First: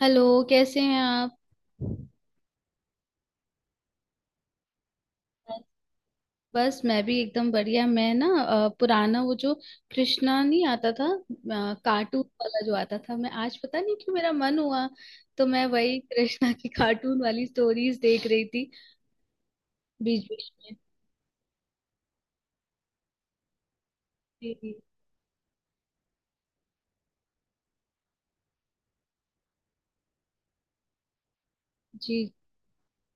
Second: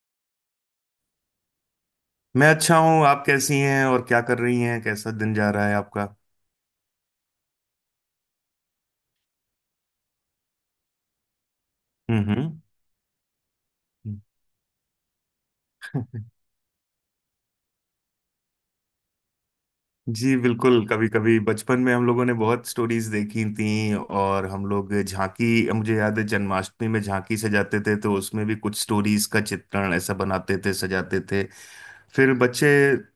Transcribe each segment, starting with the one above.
Hello. कैसे हैं आप? मैं अच्छा हूँ। आप कैसी हैं और क्या कर रही हैं? कैसा दिन जा रहा है आपका? बस मैं भी एकदम बढ़िया। मैं ना पुराना वो जो कृष्णा नहीं आता था कार्टून हम्म। वाला जो आता था, मैं आज पता नहीं क्यों हम्म। मेरा मन हुआ तो मैं वही कृष्णा की कार्टून वाली स्टोरीज देख रही थी। बीच जी, बीच में बिल्कुल। कभी कभी बचपन में हम लोगों ने बहुत स्टोरीज देखी थी और हम जी। लोग झांकी, मुझे याद है जन्माष्टमी में झांकी सजाते थे तो उसमें भी कुछ स्टोरीज का चित्रण ऐसा बनाते थे, सजाते थे। जी। फिर बच्चे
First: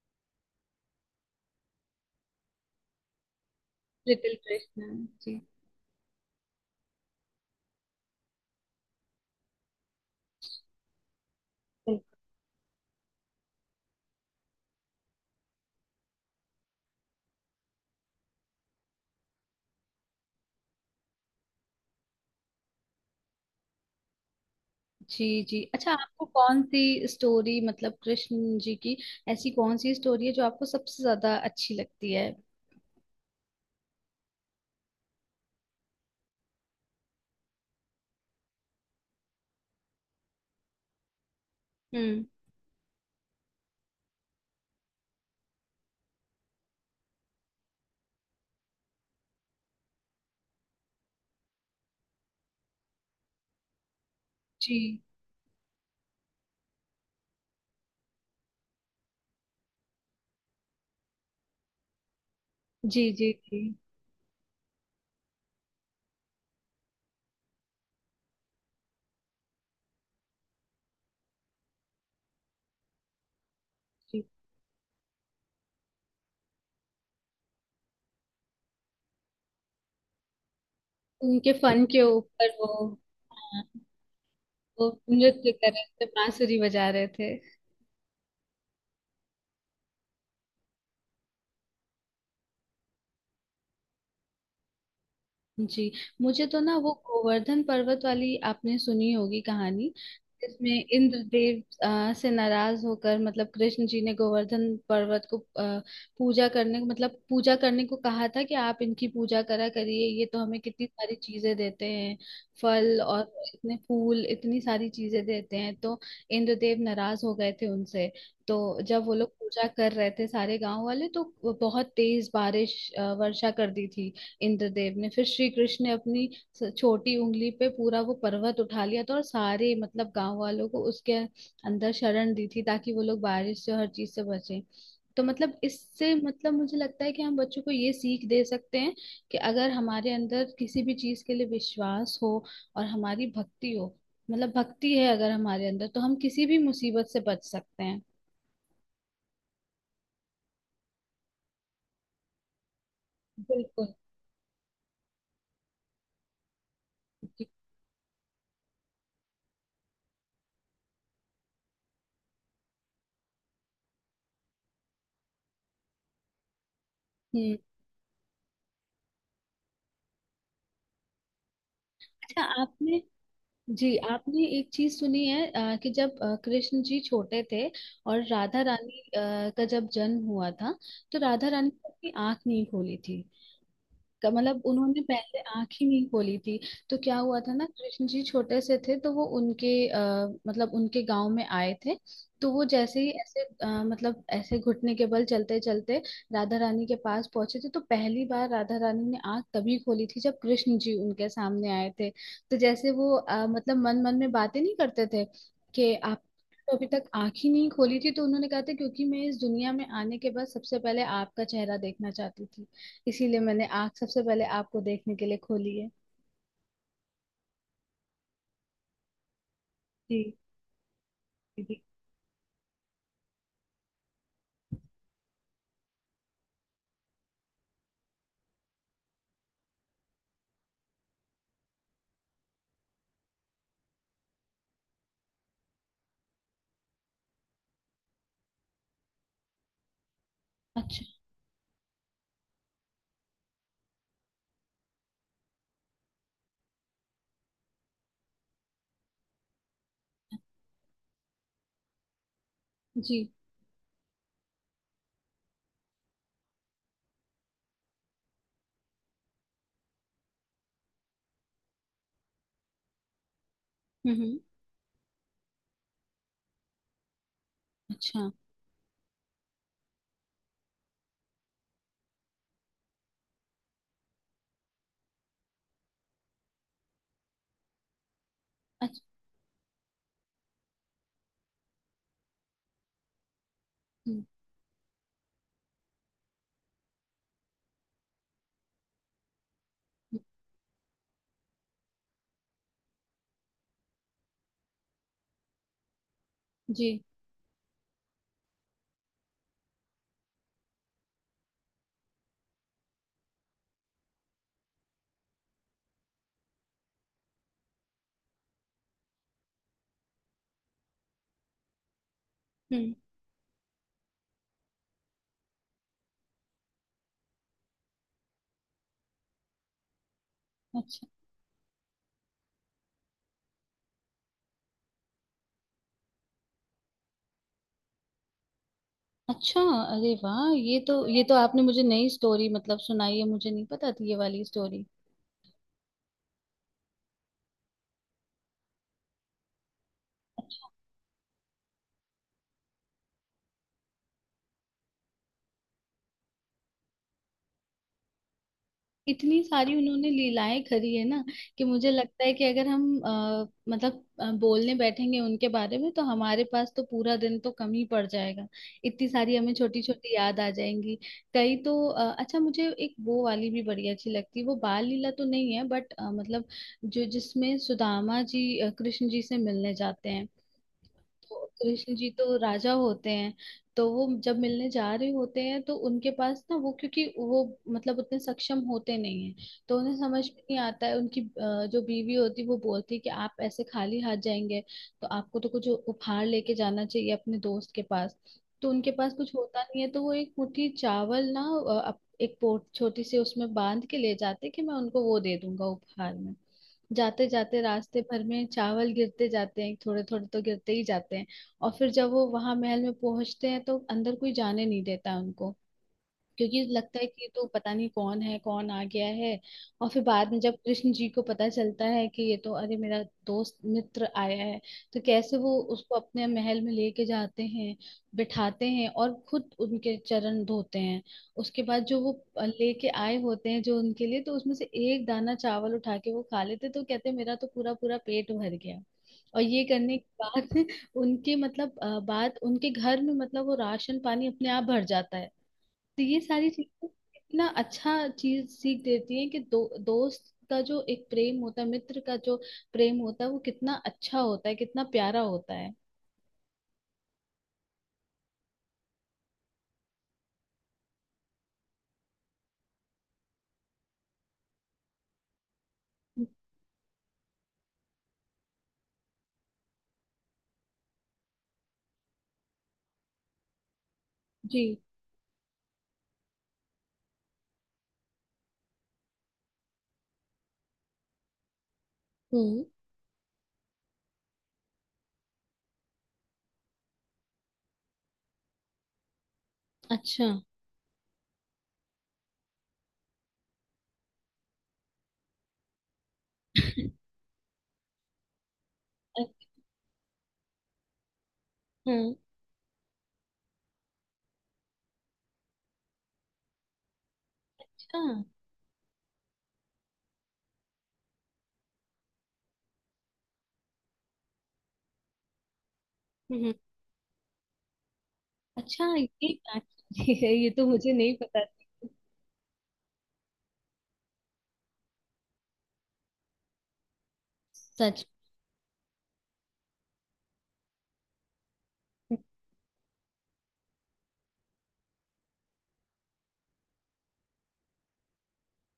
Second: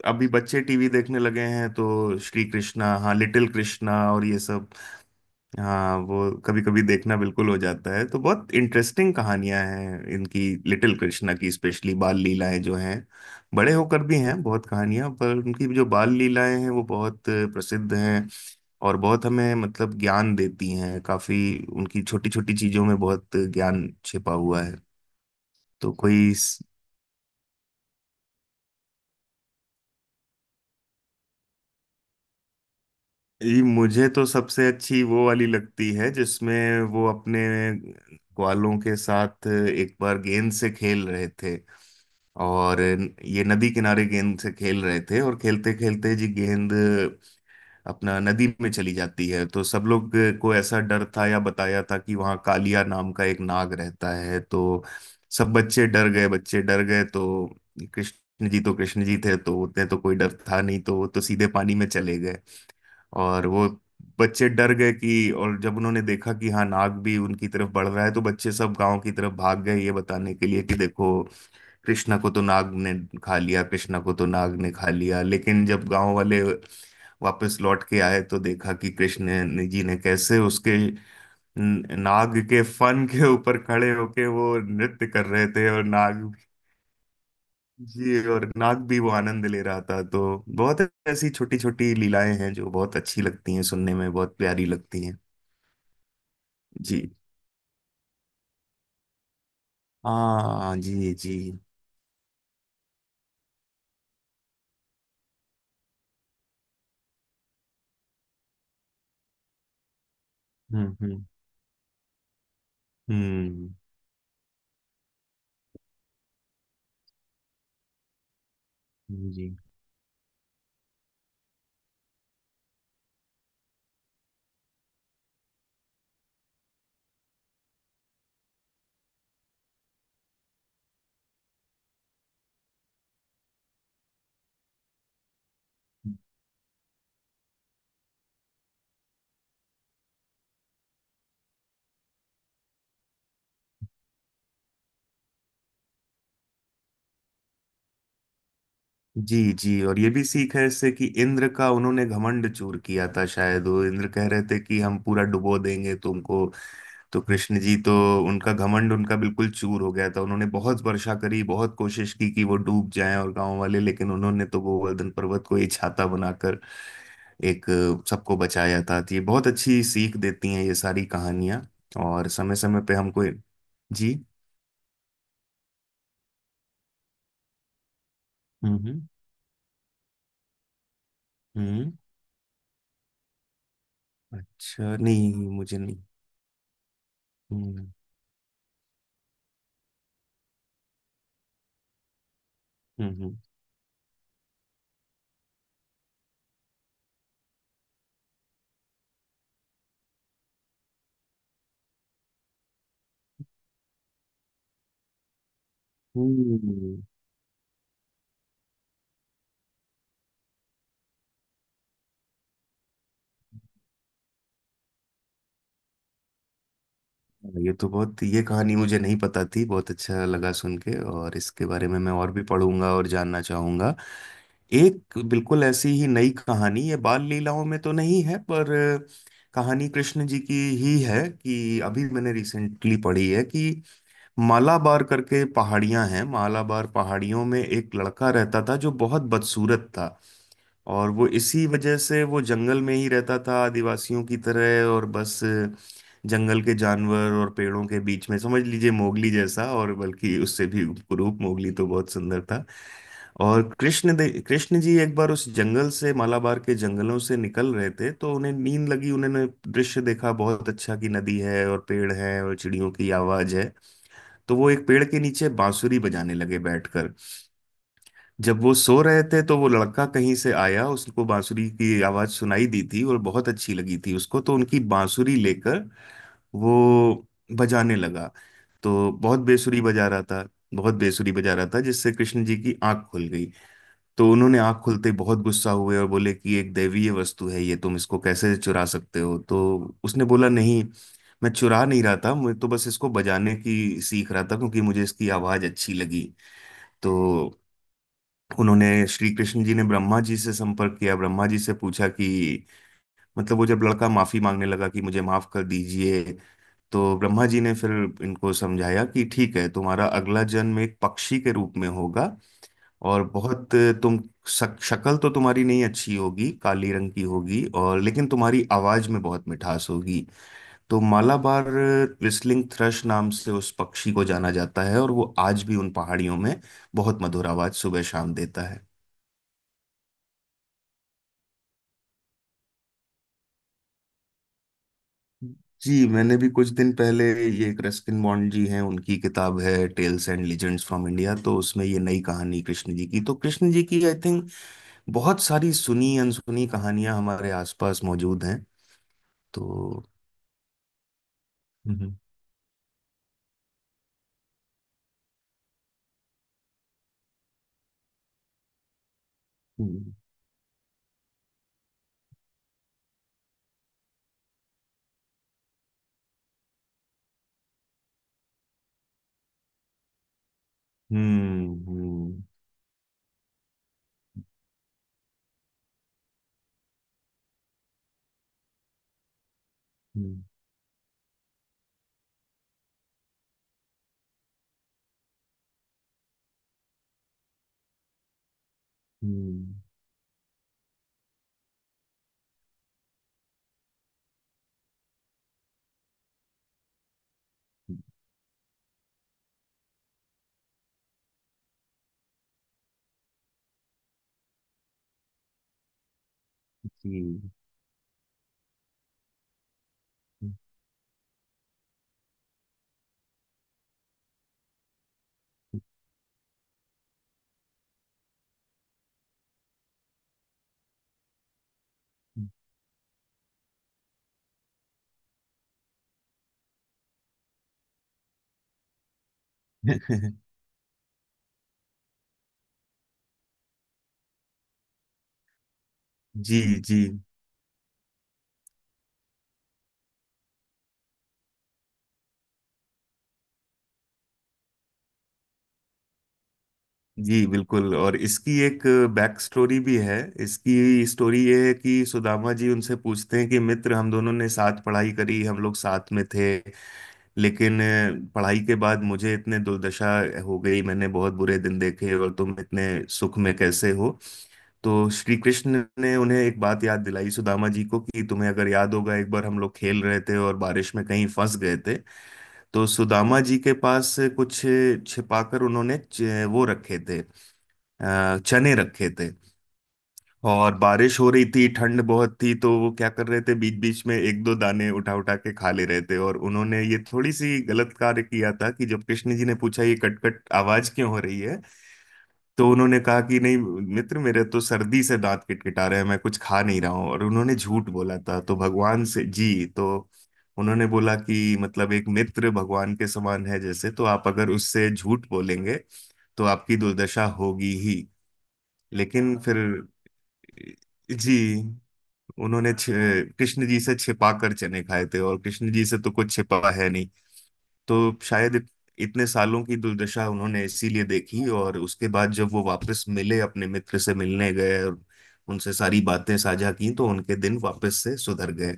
अभी बच्चे टीवी देखने लगे हैं तो श्री कृष्णा, हाँ, लिटिल कृष्णा और लिटिल ये सब। कृष्णा। जी हाँ, वो कभी कभी देखना बिल्कुल हो जाता है तो बहुत इंटरेस्टिंग कहानियां हैं इनकी। लिटिल कृष्णा की स्पेशली बाल लीलाएं जो हैं, बड़े होकर भी हैं बहुत कहानियां पर उनकी जो बाल लीलाएं हैं वो बहुत प्रसिद्ध हैं। और बहुत हमें मतलब ज्ञान देती हैं काफी। उनकी छोटी छोटी चीजों में बहुत ज्ञान छिपा हुआ है। जी जी। अच्छा, तो आपको कोई कौन सी स्टोरी, मतलब कृष्ण जी की ऐसी कौन सी स्टोरी है जो आपको सबसे ज्यादा अच्छी लगती है? ये, मुझे तो सबसे अच्छी वो वाली लगती है जिसमें वो अपने ग्वालों के साथ एक बार गेंद से खेल रहे थे। हम्म। और ये नदी किनारे गेंद से खेल रहे थे, और खेलते खेलते जी गेंद अपना नदी में चली जाती है, तो सब लोग को ऐसा डर था या बताया था कि वहाँ कालिया नाम का एक नाग रहता है। तो जी सब बच्चे डर गए, बच्चे डर गए, तो कृष्ण जी, तो कृष्ण जी थे तो उतने तो कोई डर था नहीं, तो वो तो सीधे पानी में चले गए। जी जी और जी वो बच्चे डर गए कि, और जब उन्होंने देखा कि हाँ, नाग भी उनकी तरफ बढ़ रहा है, तो बच्चे सब गांव की तरफ भाग गए ये बताने के लिए कि देखो, कृष्णा को तो नाग ने खा लिया, कृष्णा को जी। तो नाग ने खा लिया। लेकिन जब गांव वाले वापस लौट के आए तो देखा कि जी ने कैसे उसके उनके फन के नाग ऊपर के वो, फन के ऊपर हाँ, खड़े होके वो वो नृत्य कर रहे नृत्य थे कर और रहे थे, नाग। बांसुरी बजा रहे थे। जी, और नाग भी वो आनंद ले रहा था। तो बहुत ऐसी छोटी छोटी लीलाएं हैं जो बहुत अच्छी लगती हैं, सुनने में बहुत प्यारी लगती हैं। जी। मुझे तो ना वो जी। गोवर्धन पर्वत वाली, आपने सुनी होगी कहानी जिसमें हाँ, जी, जी। इंद्रदेव से नाराज होकर, मतलब कृष्ण जी ने गोवर्धन पर्वत को पूजा करने, मतलब पूजा करने को कहा था कि आप इनकी पूजा करा करिए, ये तो हमें कितनी हम्म। सारी हम्म। चीजें देते हैं। फल और हम्म। इतने फूल, इतनी सारी चीजें देते हैं, तो इंद्रदेव नाराज हो गए थे उनसे। तो जब वो लोग जी, पूजा कर रहे थे सारे गांव वाले, तो बहुत तेज बारिश वर्षा कर दी थी इंद्रदेव ने। फिर श्री कृष्ण ने अपनी छोटी उंगली पे पूरा वो पर्वत उठा लिया था और सारे मतलब गांव वालों को उसके अंदर शरण दी थी, ताकि वो लोग बारिश से और हर चीज से बचें। तो मतलब इससे मतलब मुझे लगता है कि हम बच्चों को ये सीख दे सकते हैं कि अगर हमारे अंदर किसी भी चीज के लिए विश्वास हो और हमारी भक्ति हो, मतलब भक्ति है अगर हमारे अंदर, तो हम किसी भी मुसीबत से बच सकते हैं। जी, जी, और ये भी सीख है इससे कि इंद्र का उन्होंने घमंड चूर किया था, शायद वो बिल्कुल। इंद्र कह रहे थे कि हम पूरा डुबो देंगे तुमको। तो कृष्ण जी तो, उनका घमंड, उनका बिल्कुल चूर हो गया था। उन्होंने बहुत वर्षा करी, बहुत कोशिश की कि वो डूब जाएं और गांव वाले, लेकिन उन्होंने तो गोवर्धन पर्वत को ही छाता बनाकर हम्म। एक, सबको बचाया था। तो ये बहुत अच्छी सीख देती हैं, ये सारी कहानियाँ, और अच्छा, समय समय पे आपने, हमको। जी जी। आपने एक चीज सुनी है कि जब कृष्ण जी छोटे थे और राधा हम्म। रानी हम्म। का जब जन्म हुआ था तो राधा रानी ने हम्म। अपनी आंख नहीं खोली थी। का मतलब अच्छा, उन्होंने नहीं, पहले आंख मुझे ही नहीं। नहीं खोली थी। तो क्या हुआ था ना, हम्म। कृष्ण जी छोटे से थे तो वो उनके मतलब उनके गांव में आए थे। तो वो जैसे ही हम्म। ऐसे मतलब ऐसे घुटने के बल चलते चलते राधा रानी के पास पहुंचे थे, तो पहली बार राधा रानी ने आंख तभी खोली थी जब कृष्ण जी उनके सामने आए थे। तो जैसे वो मतलब मन मन में बातें नहीं करते थे कि आप, हम्म। तो अभी हम्म। तक आंख ही नहीं खोली थी तो उन्होंने कहा था क्योंकि मैं इस दुनिया में आने के बाद सबसे पहले आपका चेहरा देखना चाहती थी, इसीलिए मैंने आँख सबसे पहले आपको देखने के लिए खोली है। हाँ, ये तो बहुत, ये कहानी मुझे नहीं पता थी, बहुत अच्छा जी। लगा सुन के, और इसके जी। बारे में मैं और भी पढ़ूंगा और जानना चाहूंगा। एक बिल्कुल ऐसी ही नई कहानी, ये बाल लीलाओं में तो नहीं है, पर कहानी कृष्ण जी की ही है कि अभी मैंने रिसेंटली पढ़ी है कि मालाबार करके पहाड़ियां हैं, मालाबार पहाड़ियों में एक लड़का रहता था जो बहुत बदसूरत था, अच्छा। और वो इसी वजह से वो जंगल में ही रहता था आदिवासियों की तरह, और बस जंगल के जानवर और पेड़ों के बीच में, समझ लीजिए मोगली जैसा, और बल्कि उससे भी, रूप मोगली तो बहुत सुंदर था। जी। और कृष्ण जी एक बार उस जंगल से, मालाबार के जंगलों से निकल रहे थे तो उन्हें नींद लगी, उन्होंने दृश्य देखा बहुत अच्छा कि नदी है और पेड़ है और चिड़ियों की आवाज है, हम्म हम्म, तो वो एक पेड़ के नीचे बांसुरी बजाने लगे बैठकर। अच्छा। जब वो सो रहे थे तो वो लड़का कहीं से आया, उसको बांसुरी की आवाज सुनाई दी थी और बहुत अच्छी लगी थी उसको, तो उनकी बांसुरी लेकर वो बजाने लगा। अच्छा। तो बहुत बेसुरी बजा रहा था, बहुत बेसुरी बजा रहा था, जिससे कृष्ण जी की आंख खुल गई। हम्म, तो उन्होंने आंख खुलते ही बहुत गुस्सा हुए और बोले कि एक दैवीय वस्तु है ये, तुम इसको कैसे चुरा सकते हो? तो हम्म, उसने बोला, नहीं, मैं चुरा नहीं रहा था, मैं तो बस इसको बजाने की सीख रहा था क्योंकि मुझे इसकी आवाज अच्छी लगी। जी। तो उन्होंने, श्री कृष्ण जी ने ब्रह्मा जी से संपर्क किया, ब्रह्मा जी से पूछा कि, मतलब वो जब लड़का माफी मांगने लगा कि मुझे माफ कर दीजिए, तो ब्रह्मा जी ने फिर इनको समझाया कि ठीक है, तुम्हारा अगला जन्म एक पक्षी के रूप में होगा, हम्म। और बहुत, तुम शक्ल तो तुम्हारी नहीं अच्छी होगी, काली रंग की होगी, और लेकिन तुम्हारी आवाज में बहुत मिठास होगी। तो अच्छा। मालाबार व्हिस्लिंग थ्रश नाम से उस पक्षी को जाना जाता है, और वो आज भी उन पहाड़ियों में बहुत मधुर आवाज सुबह शाम देता है। अच्छा। अरे वाह, ये तो, ये तो आपने मुझे नई स्टोरी मतलब सुनाई है, मुझे नहीं पता थी ये वाली स्टोरी। जी, मैंने भी कुछ दिन पहले ये, एक रस्किन बॉन्ड जी हैं, उनकी किताब है tales and legends from India, तो उसमें ये नई कहानी कृष्ण जी की, तो कृष्ण जी की, आई थिंक बहुत सारी सुनी अनसुनी कहानियां हमारे आसपास मौजूद हैं। इतनी सारी तो उन्होंने लीलाएं करी है ना कि मुझे हम्म। लगता है कि अगर हम मतलब बोलने बैठेंगे उनके बारे में, तो हमारे पास तो पूरा दिन तो कम ही पड़ जाएगा। इतनी सारी हमें छोटी हम्म। छोटी याद आ जाएंगी। कई तो अच्छा, मुझे एक वो वाली भी बड़ी अच्छी लगती है, वो बाल लीला तो नहीं है बट मतलब जो जिसमें सुदामा जी कृष्ण जी से मिलने जाते हैं। तो कृष्ण जी तो हम्म। राजा होते हैं। तो वो जब मिलने जा रहे होते हैं तो उनके पास ना वो, क्योंकि वो मतलब उतने सक्षम होते नहीं हैं, तो उन्हें समझ में हम्म। नहीं आता है। उनकी जो बीवी होती है वो बोलती है कि आप ऐसे खाली हाथ जाएंगे, तो आपको तो कुछ उपहार लेके जाना चाहिए अपने दोस्त के पास। तो उनके पास कुछ होता हम्म। नहीं है, तो वो एक मुट्ठी चावल ना एक पोट छोटी सी उसमें बांध के ले जाते कि मैं उनको वो दे दूंगा उपहार में। जाते जाते रास्ते भर में चावल गिरते जाते हैं, थोड़े थोड़े तो गिरते ही जाते हैं। और फिर जब वो वहां महल में पहुंचते हैं तो अंदर कोई जाने नहीं देता उनको, क्योंकि लगता है कि ये जी। तो पता नहीं कौन है, कौन आ गया है। और फिर बाद में जब कृष्ण जी को पता चलता है कि ये तो, अरे मेरा दोस्त मित्र आया है, तो कैसे वो उसको अपने महल में लेके जाते हैं, बिठाते हैं और खुद उनके चरण धोते हैं। उसके बाद जो वो लेके आए होते हैं जो उनके लिए, तो उसमें से एक दाना चावल उठा के वो खा लेते तो कहते मेरा तो पूरा पूरा पेट भर गया। और ये करने के बाद उनके मतलब बाद उनके घर में मतलब वो राशन पानी अपने आप भर जाता है। तो ये सारी जी। चीजें जी, इतना अच्छा चीज सीख देती है कि दोस्त का जो एक प्रेम होता है, मित्र का जो प्रेम होता है, वो कितना अच्छा होता है, कितना प्यारा होता है। जी, बिल्कुल, और इसकी एक बैक स्टोरी भी है। इसकी स्टोरी ये है कि सुदामा जी उनसे पूछते हैं कि मित्र, हम दोनों ने साथ पढ़ाई करी, हम लोग साथ में थे, लेकिन पढ़ाई के बाद मुझे इतने दुर्दशा हो गई, मैंने बहुत बुरे दिन देखे, और तुम इतने सुख में कैसे हो? जी। तो श्री कृष्ण ने उन्हें एक बात याद दिलाई सुदामा जी को कि तुम्हें अगर याद होगा एक बार हम लोग खेल रहे थे और बारिश में कहीं फंस गए थे। हम्म। तो सुदामा जी के पास कुछ छिपाकर उन्होंने च- वो रखे थे अ, चने रखे थे। अच्छा। और बारिश हो रही थी, ठंड बहुत थी, तो वो क्या कर रहे थे, बीच बीच में एक दो दाने उठा उठा के खा ले रहे थे, और उन्होंने ये थोड़ी सी गलत कार्य किया था कि जब कृष्ण जी ने पूछा ये कट कट आवाज क्यों हो रही है, हम्म। तो उन्होंने कहा कि नहीं, मित्र मेरे तो सर्दी से दांत किटकिटा रहे हैं, मैं कुछ खा नहीं रहा हूँ, और उन्होंने झूठ अच्छा। बोला था। तो भगवान से, जी, तो उन्होंने बोला कि मतलब एक मित्र भगवान के समान है जैसे, तो आप अगर उससे झूठ बोलेंगे तो हम्म। आपकी दुर्दशा होगी ही। अच्छा ये लेकिन फिर, बात है, ये तो मुझे नहीं पता जी, थी। उन्होंने कृष्ण जी से छिपा कर चने खाए थे, और कृष्ण जी से तो कुछ छिपा है नहीं। सच? तो शायद इतने सालों की दुर्दशा उन्होंने इसीलिए देखी, और उसके बाद जब वो वापस मिले, अपने मित्र से मिलने गए और उनसे सारी बातें साझा की तो उनके दिन वापस से सुधर गए।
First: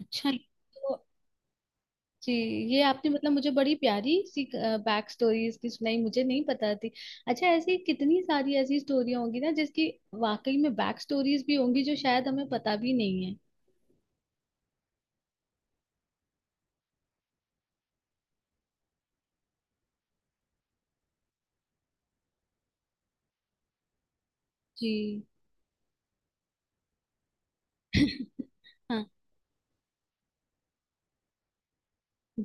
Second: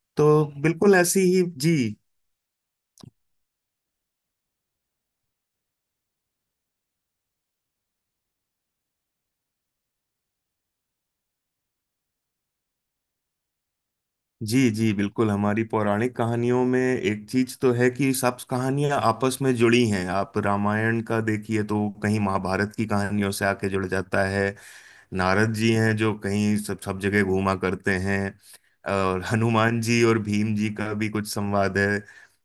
अच्छा ये तो बिल्कुल तो। ऐसी ही। जी। जी। ये आपने मतलब मुझे बड़ी प्यारी सी बैक स्टोरी इसकी सुनाई, मुझे नहीं पता थी। अच्छा, ऐसी कितनी सारी ऐसी स्टोरी होंगी ना जिसकी वाकई में बैक स्टोरीज भी होंगी जो शायद हमें पता भी नहीं है। जी, जी, बिल्कुल। हमारी पौराणिक कहानियों में एक चीज तो है कि सब कहानियां आपस में जुड़ी हैं। आप रामायण का देखिए तो कहीं महाभारत की कहानियों से आके जुड़ जाता है, जी। नारद जी हैं जो कहीं सब सब जगह घूमा करते हैं, हाँ। और हनुमान जी और भीम जी का भी कुछ संवाद है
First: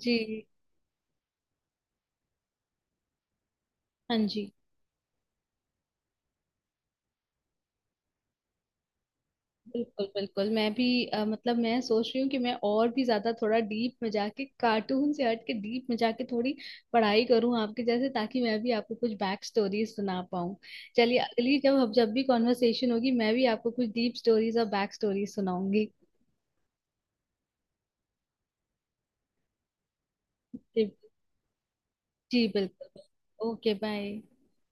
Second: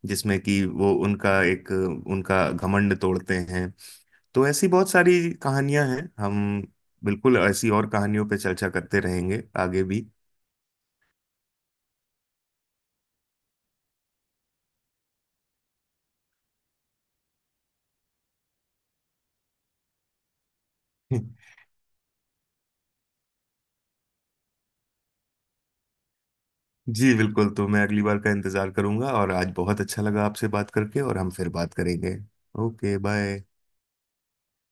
जी। जिसमें कि वो उनका एक, उनका घमंड तोड़ते हैं। हाँ तो जी। ऐसी बहुत सारी कहानियां हैं। हम बिल्कुल ऐसी और कहानियों पे चर्चा करते रहेंगे आगे बिल्कुल भी। बिल्कुल। मैं भी मतलब मैं सोच रही हूँ कि मैं और भी ज्यादा थोड़ा डीप में जाके, कार्टून से हट के डीप में जाके थोड़ी पढ़ाई करूँ आपके जैसे, ताकि मैं भी आपको कुछ बैक स्टोरीज सुना पाऊँ। चलिए, अगली जब हम जब भी कॉन्वर्सेशन होगी, मैं भी आपको कुछ डीप स्टोरीज और बैक स्टोरीज सुनाऊंगी। जी, बिल्कुल। तो मैं अगली बार का इंतजार करूंगा, और आज बहुत अच्छा लगा आपसे बात जी। करके, और हम फिर बात करेंगे। जी, ओके, बिल्कुल। बाय। Okay bye.